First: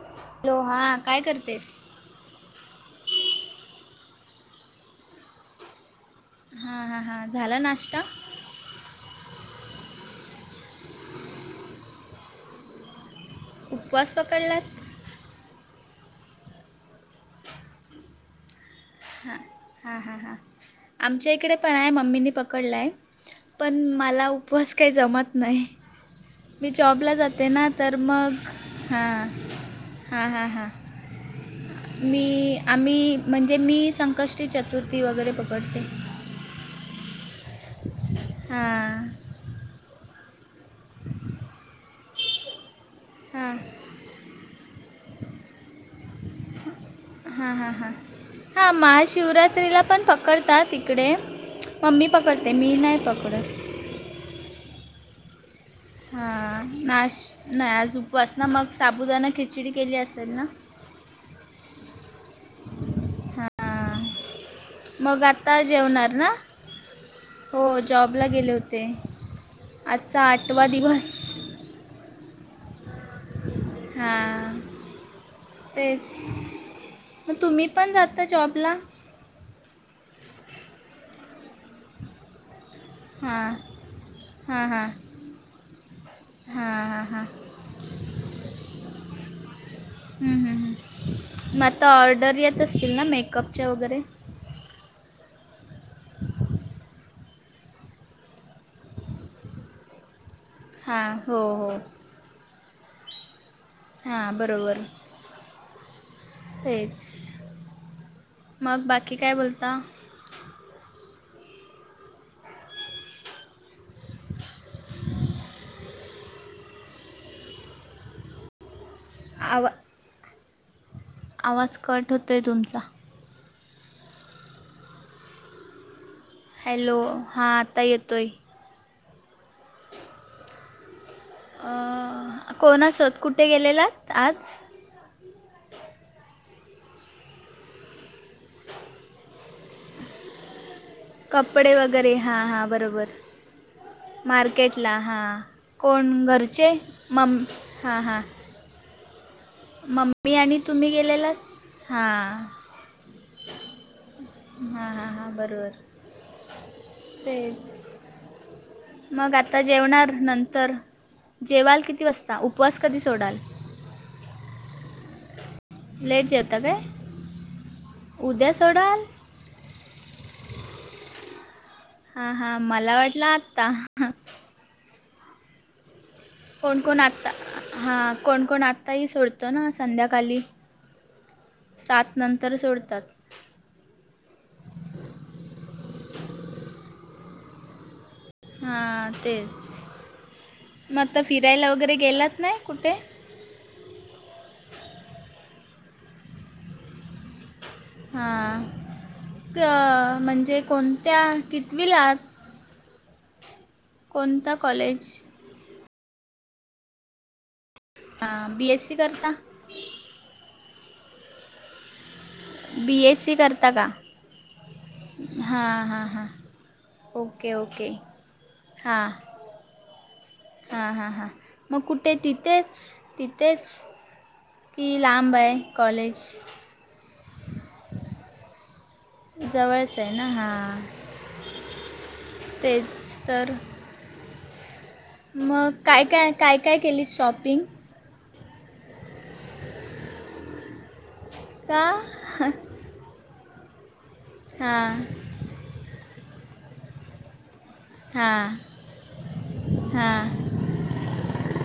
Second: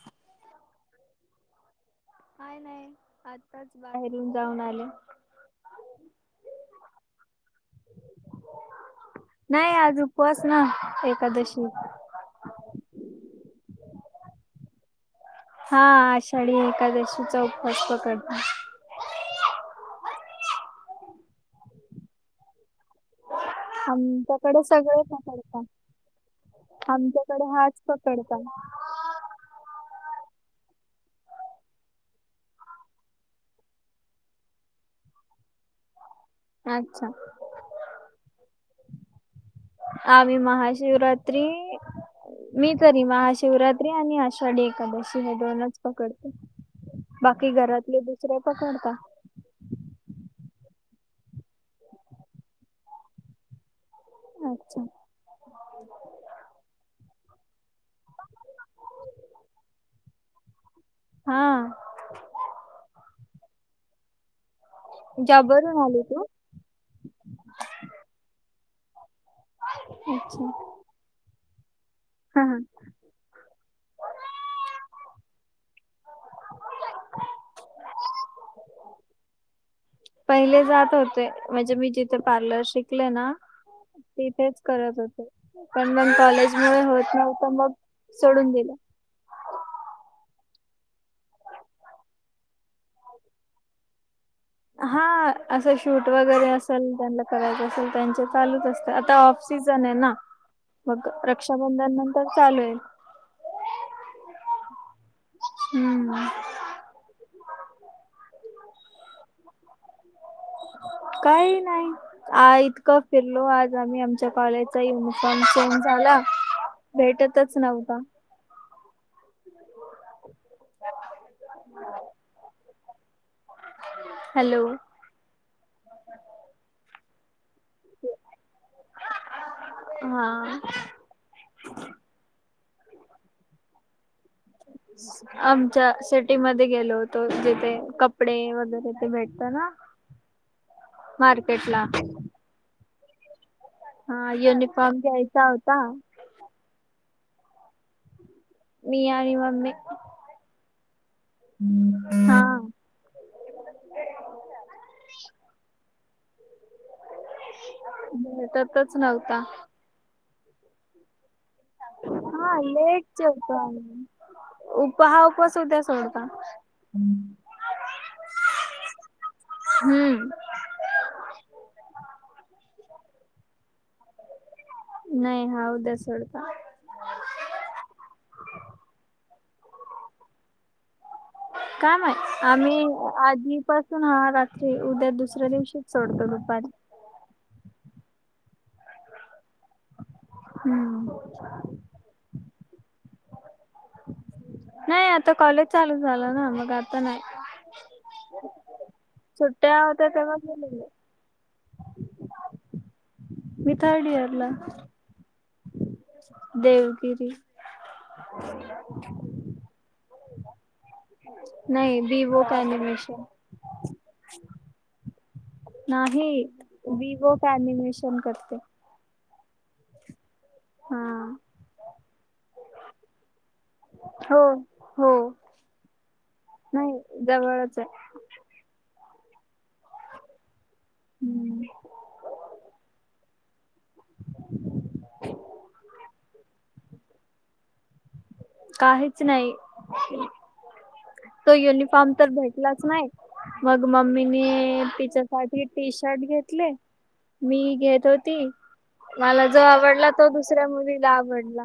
Hello हा, काय करतेस? काय नाय, आताच बाहेरून जाऊन आले. हा हा हा, झाला नाश्ता? नाही आज उपवास ना एकादशी. उपवास पकडलाय? हां. आषाढी एकादशीचा उपवास पकडलाय. हां. हां. हां. हां. आमच्या इकडे पण आहे. मम्मीनी पकडलाय. पण मला आमच्याकडे उपवास काही सगळे जमत नाही. पकडतात मी जॉबला आमच्याकडे जाते ना हाच तर मग- पकडतात हां. हां. हां. हां. हां. मी, आम्ही- म्हणजे मी संकष्टी चतुर्थी वगैरे पकडते. अच्छा. हां. आम्ही महाशिवरात्री- मी तरी हां महाशिवरात्री आणि आषाढी एकादशी हे दोनच पकडते. बाकी हा. हा. हा. घरातले दुसरे हा पकडता महाशिवरात्रीला- पण पकडतात इकडे. मम्मी पकडते मी नाही पकडत. अच्छा. हां. नाश -नाही आज उपवास ना? मग साबुदाणा खिचडी केली असेल ना? हां. हां मग आत्ता जॉबवरून आली जेवणार तू ना? हो जॉबला गेले होते. आजचा आठवा दिवस. हां. हां. हां. तेच. म तुम्ही पण जाता जॉबला? पहिले जात होते. म्हणजे मी जिथे पार्लर शिक- हां. तिथेच हां हां करत होते. पण मग कॉलेज मूळ हां हां होत हां नव्हत. मग सोडून दिलं. हं. हं. हं म आत्ता ऑर्डर येत असतील ना मेकअपच्या वगैरे? हा. असं शूट वगैरे असेल, त्यांना करायचं असेल त्यांचे चालूच असत. आता ऑफ सीझन ए ना? मग हां हो हो रक्षाबंधन नंतर चालू [unintelligible] हां बरोबर. हम्म. तेच. मग बाकी काय बोलता? काही नाही. आ इतकं फिरलो आज आम्ही. आमच्या कॉलेजचा युनिफॉर्म चेंज झाला. भेटतच नव्हता. आवा- आवाज कट होतोय तुमचा. हॅलो. हॅलो. हां आता येतोय. हां. आं. कोणासोत कुठे गेलेलात आज? [unintelligible] आमच्या सिटीमध्ये गेलो होतो. जिथे कपडे वगैरे ते भेटत ना? कपडे मार्केटला वगैरे, हा. हा. बरोबर. हा मार्केटला. युनिफॉर्म हां. घ्यायचा होता कोण घरचे? मम हा. हां. मी आणि मम्मी. मी आणि तुम्ही गेलेला हा हां. हां हां हां बरोबर ते. भेटतच नव्हता. जेवणार नंतर, जेवाल किती वाजता? हा उपवास कधी सोडाल? [unintelligible] उपाह उपवास उद्याच. लेट जेवता काय उद्या सोडाल? हम्म हां हां मला वाटलं आत्ता. नाही हा उद्या सोडणार. कोणकोण आत्ता हां कोणकोण आत्ताही सोडतो ना संध्याकाली. [inaudible] काय माईत आम्ही सोडतात आधी पासून हा रात्री उद्या दुसऱ्या दिवशीच सोडतो दुपारी. हां तेच मग हम्म आता फिरायला वगैरे गेलात नाई कुठे? नाय आता काॅलेज चालू झालं ना मग आता नाय. हां क होत्या तेव्हा म्हणजे गेलेले कोणत्या कितवीलात? मी थर्ड इयर ला कोणता कॉलेज देवगिरी. हा बी एस सी करता? नाई बी वोक बी एस एनिमेशन. सी करता का हां हां हां नाही बी वोक ओके ओके ऍनिमेशन करते. हां. हां हा हां हां मग कुठे तिथेच तिथेच हो की हो लांबय कॉलेज? नाही जवळचय. जवळचय ना हां हम्म तेच तर. मग काय काय काय काय केलीत शॉपिंग? काहीच नाही तो का युनिफॉर्म तर हां भेटलाच नाय. मग मम्मीनी हां तिच्यासाठी टी शर्ट घेतले मी घेत होती मला जो आवडला हां तो दुसऱ्या मुलीला आवडला.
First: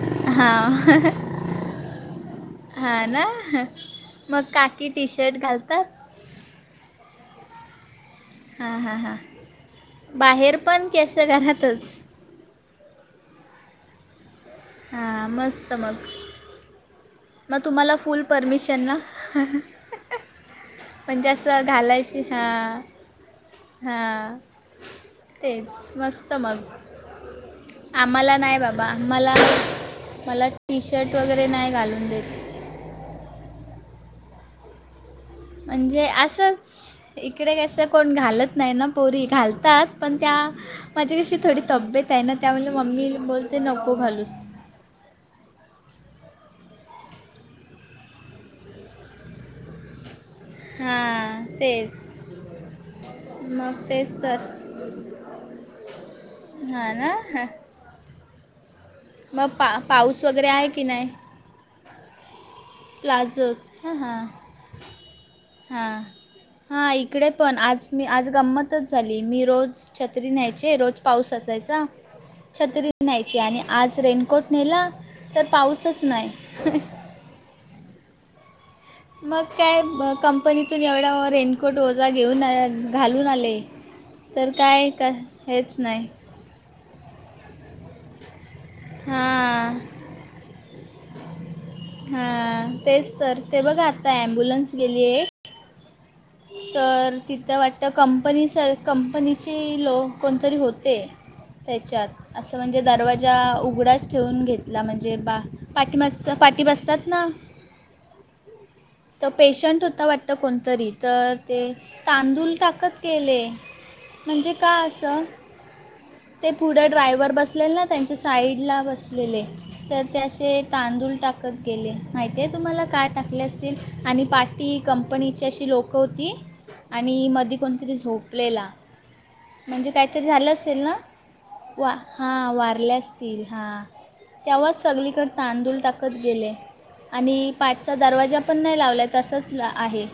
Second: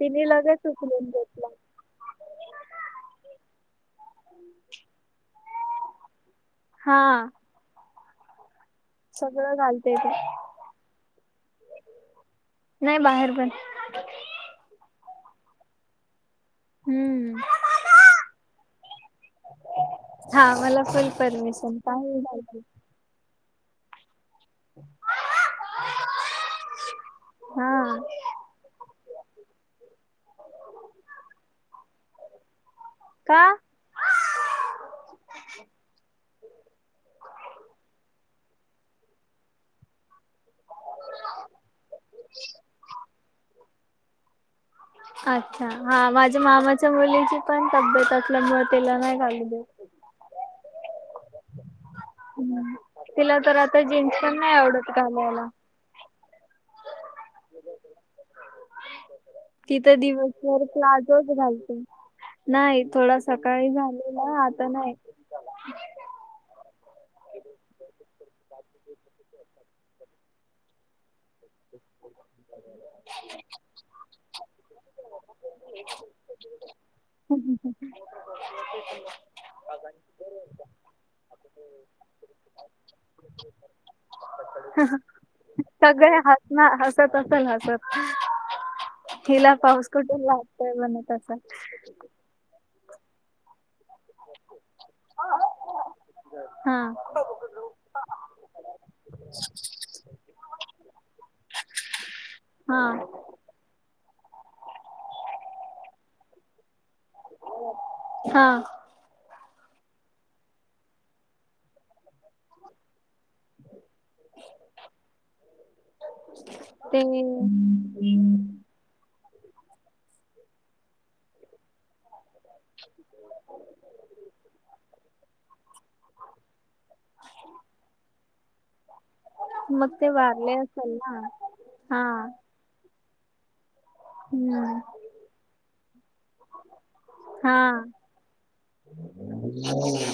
तिनी लगेच हां उचलून घेतला हां ना ह मग काकी टी शर्ट घालतात? हा. हां हां सगळं घालते ते बाहेर पण की अस घरातच? नाय बाहेर पण. [inaudible] हा मस्त मग. हम्म. मग तुम्हाला फुल परमिशन ना. हा मला फुल म्हणजे अस परमिशन काही घालायची घालते हम्म हम्म. तेच मस्त मग हा आम्हाला नाही बा बा मला मला टी शर्ट वगैरे नाही घालून देत. का? म्हणजे असंच इकडे कसं कोणी घालत नाही ना पोरी घालतात पण त्या माझी कशी थोडी तब्येतय ना त्यामुळे मम्मी बोलते नको घालूस. अच्छा, हा माझ्या मामाच्या मुलीची पण तब्येत असल्यामुळ त्याला नाही घालू दिली. हा, हा. तेच हम्म तिला तर आता मग तेच जीन्स पण तर. नाही आवडत घालायला. हा ना. मग पा ति तर पाऊस वगैरे दिवसभर आहे की नाही प्लाजोच घालते. नाही थोडा प्लाझोत सकाळी हां हां झालेला आता नाही. हां हां इकडे पण आज मी आज गंमतच झाली. मी रोज छत्री न्यायचे, रोज पाऊस असायचा, छत्री न्यायची आणि आज रेनकोट न्हेला, तर पाऊसच नाही. [unintelligible] [inaudible] मग काय ब कंपनीतून एवढा रेनकोट ओझा घेऊन घालून आले. तर काय का हेच नाहीं. ना हसत असल हसत, हिला हां पाऊस कुठून लागेल. ठेवला मी तसा. हा तेच तर ते बघा आता अम्बुलन्स गेली आहे. हा तर तिथं वाटत त्या कंपनी सर कंपनीचे लोग कोणतरी होते त्याच्यात असं म्हणजे हा दरवाजा उघडाच ठेऊन घेतला म्हणजे, बा पाठीमागच पाठीबसतात ना. हा. तर पेशंट होता वाटत कोणतरी, तर ते तांदूळ टाकत गेले. म्हणजे का असं. ते पुढे ते ड्रायव्हर बसलेल ना त्यांच्या साईड ला बस बसलेले तर ते असे तांदूळ टाकत गेले, माहिती आहे तुम्हाला का टाकले असतील. आणि पाठी कंपनीची अशी लोकं होती. आणि मधी कोणतरी झोपलेला. मग म्हणजे ते काहीतरी झालं वारले असेल ना, वा हा वारले असतील, हा. हम्म तेव्हाच सगलीकडे तांदूळ टाकत गेले, आणि हा पाठचा दरवाजा पण नाही लावलाय तसच आहे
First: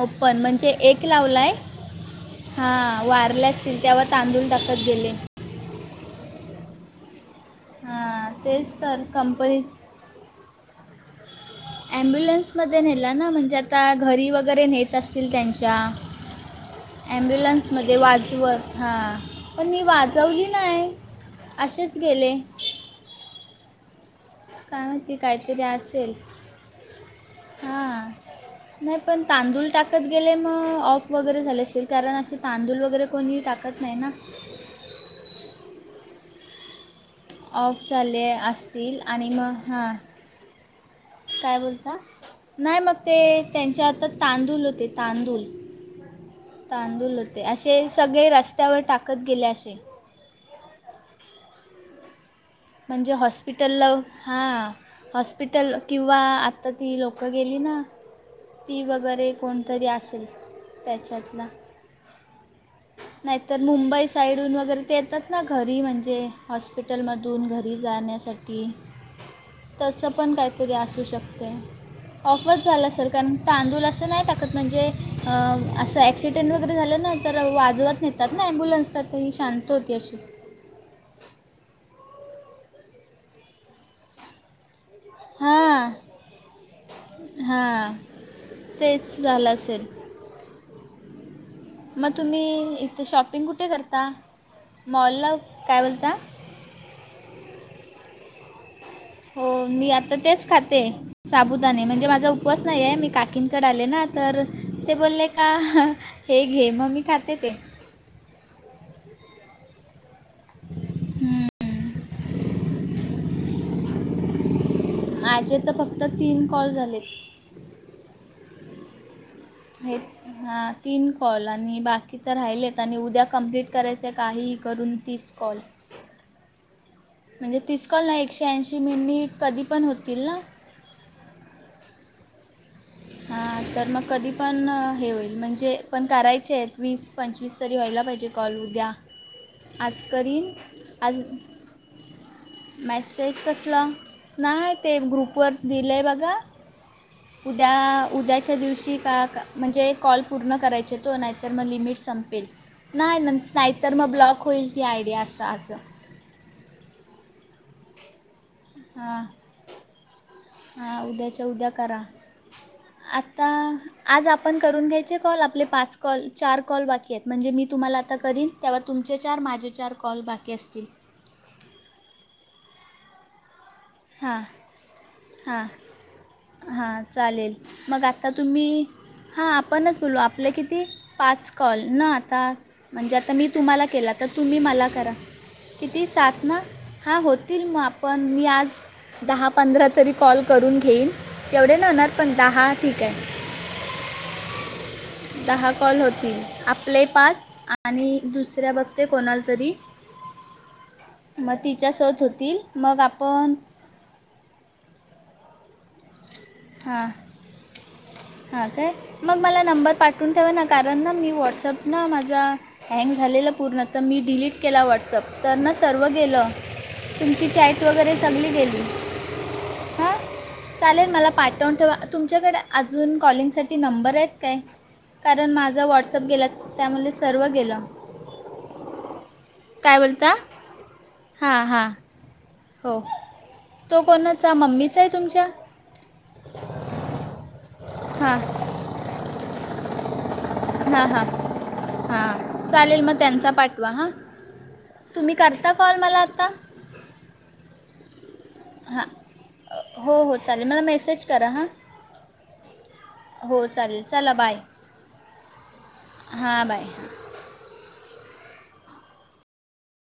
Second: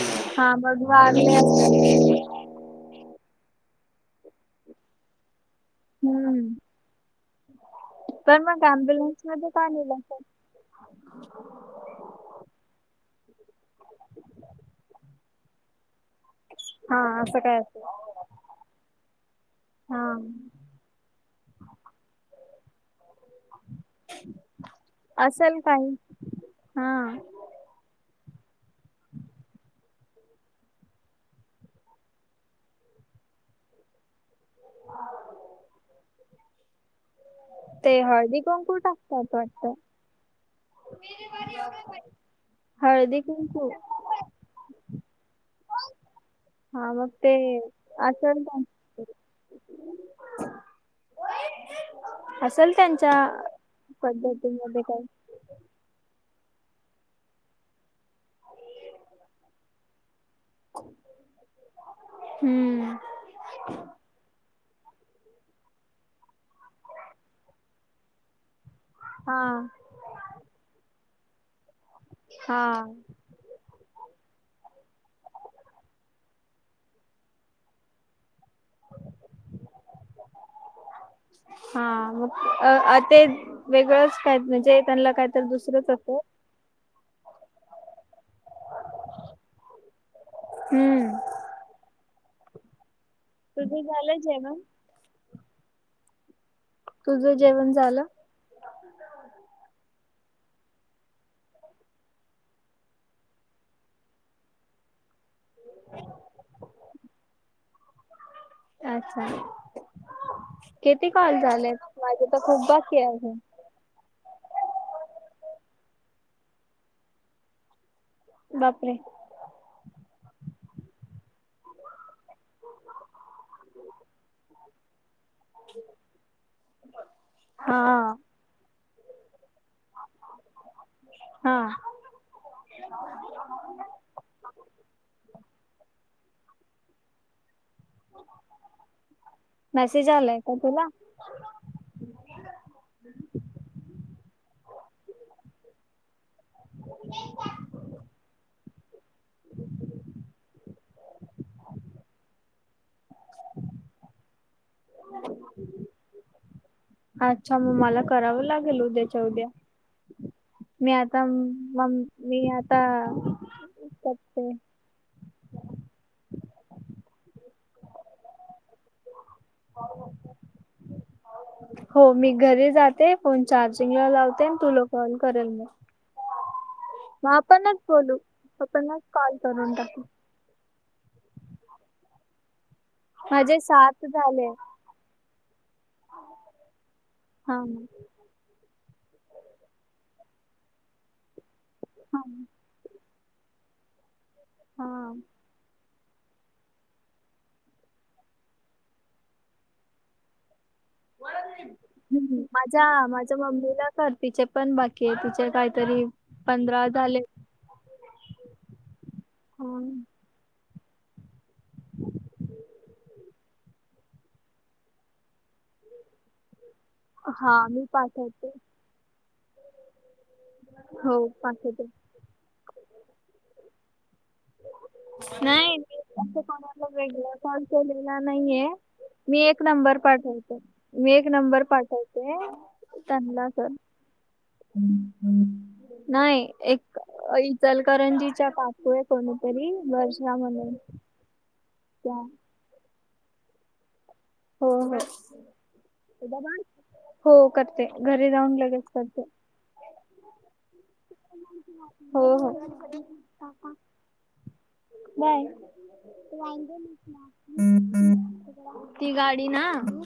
ओपन, हा म्हणजे मग एक वारले लावलाय असेल हा वारले असतील, तेव्हा तांदूळ टाकत गेले. हम्म, हां पण मग तेच तर अम्ब्युलन्स मध्ये का कंपनीत न्हेलं असेल. ॲम्ब्युलन्समध्ये न्हेल ना म्हणजे आता घरी वगैरे न्हेत असतील त्यांच्या. हा [inaudible] असं काय असेल. अम्ब्युलन्समध्ये वाजवत, हा पण तेनी हा वाजवली नाही. असेच गेले. काय माहिती असेल काही, हा. हा. नाही पण तांदूळ टाकत गेले मग ऑफ वगैरे झाले असेल. कारण असे तांदूळ वगैरे कोणीही टाकत नाही ना [inaudible] ऑफ ते झाले हळदी कुंकू असतील, आणि टाकतात मग वाटतं. हां काय बोलता [unintelligible] नाही मग ते हळदी कुंकू त्यांच्या हातात, तांदूल होते तांदूल हा मग तांदूल ते होते असे, सगळे रस्त्यावर टाकत गेले असे हां व्हाईट धिसं असेल म्हणजे त्यांच्या हॉस्पिटलला हां पद्धतीमध्ये कांहीं हॉस्पिटल किंवा हां आंता ती लोकं गेली नां ती वगैरें कोणंतरी असेल त्यांच्यांत नां हम्म. नाहींतरं मुंबई साईडूंन वगैरें ते येतांत ना घरी म्हणजे हॉस्पिटलमध्यें दूंर घरी जाण्यांसाठी हां. तसं पणं कांहींतरी असूं शकतंय ऑफचं हा झाल्यांसारखं कारणं तांदूल असं नाहीं टाकतं म्हणजे असं ॲक्सिडेंट वगैरें झालं नां तरं वाजवतं ने तांत ना अॲँबुलन्स तरी ही शांत होती अशी हां मंग अं अं ते वेगळंच कायं तरी त्यांना कायं तरं हां दुसरंच असतं. हां तेचं झालं असेल हम्मं मंग तुंम्ही इथे शॉपिंग कुठे तुझं करतां झालं जेवण? मॉलला कायं बोलतां? तुझं जेवणं झालं? हो मी आंता तेचं खांते आहे साबुदाणे म्हणजे माझां उपवांस नाहीं आहे मी काकींकडे आले नां तरं ते बोलले हे घे मंग मी खांते ते अच्छा किती कॉल झाले माझे तरं खूपचं बाकी आहे अजूंन. माझे तरं फक्तं तीनं कॉल झालेत. बापरे हे हां तीनं कॉल आणि बाकी तरं राहिलेत आणि उद्यां कम्प्लीट करायचंय कांहींही करूंन तिस कॉल म्हणजे हा तिस कॉल नाहीं एक श्यानशी मिनीटं कधीं पणं होतील नां हां. हां तरं मंग कधीं पणं हे होईल म्हणजे पणं करायचे आहेतं वीस, पंचवीस तरी व्हांयला जे कॉल उद्यां आंज मेसेज आलाय करीन का तुला? आंज मेसेज कसंला नाहीं ते ग्रुपवरं दिलंय बघां ते च्यांम त्यां उद्यांच्या दिवशी कां कां म्हणजे कॉल पूर्ण करायचे तो नाहींतरं मंग लिमिट संपेल नाहीं नंत नाहींतरं मंग ब्लॉक होईल ती आयडिया असं असतं अच्छा मंग मलां करावं लागेल उद्यांच्या उद्यां हम्मं हां उद्यांच्या उद्यां मग करां मी आता आंता आंज करते आपणं करूंन घ्यायचे कॉल आपले पांच कॉल चार कॉल बाकी आहेतं म्हणजे मी तुम्हांला आंता करीन तेव्हां तुमचे चार मा तुमचे चार कॉल बाकी असतील हो मी घरी जाते फोन चार्जिंग लां हां लावते तुलां कॉल करेल हां मंग हां चालेल मंग आंता तुम्हीं आपणच कॉल हां करून आपणं चं टाकू बोलूं आपणं आपले कीती पांच कॉल नां आंता म्हणजे आंता मी माझे तुम्हांला सात केलां तरं झाले तुम्हीं मलां करां किती सात ना हा होतील मग आपण मी आज दहा-पंधरा तरी कॉल करून घेईन एवढे नाही होणार हा पण दहा ठीक काय हा दहा कॉल होतील आपले पाच आणि दुसऱ्या बगते कोणाला तरी म तिच्या सोबत होतील मग आपण तर तिचे पण बाकीय तिचे पण काहीतरी पंधरा झाले हा-हा काय मग मला नंबर पाठ पाठवून ठेवा ना कारण ना मी व्हॉट्सअप ना माझा हँग झालेलं पूर्ण तर मी डिलीट केला व्हॉट्सअप तर ना सर्व गेल तुमची हा चॅट मी वगैरे पाठवते सगली गेली हां चालेल हो मला पाठवून पाठवते ठेवा तुमच्याकडे अजून कॉलिंगसाठी नंबर आहेत काय कारण नाही माझा मी व्हॉट्सअप गेला त्यामुळे सर्व गेल त्या नाहीे आहे मी नंबर बोलता पाठवतो मी नंबर हां हां पाठवते हो त्यांना कर तो कोणाचा मम्मीचा आहे तुमच्या नाही एक हां इचलकरंजीच्या काकूय कोणीतरी म्हणून हा -हा त्या -हा चालेल म त्यांचा पाठवा हा हो हो. तुम्ही करता कॉल मला आता हो करते घरी जाऊन लगेच करते हो-हो चालेल मला मेसेज करा हं हो हो. हो चालेल चला बाय बाय. हां बाय [unintelligible] ती गाडी ना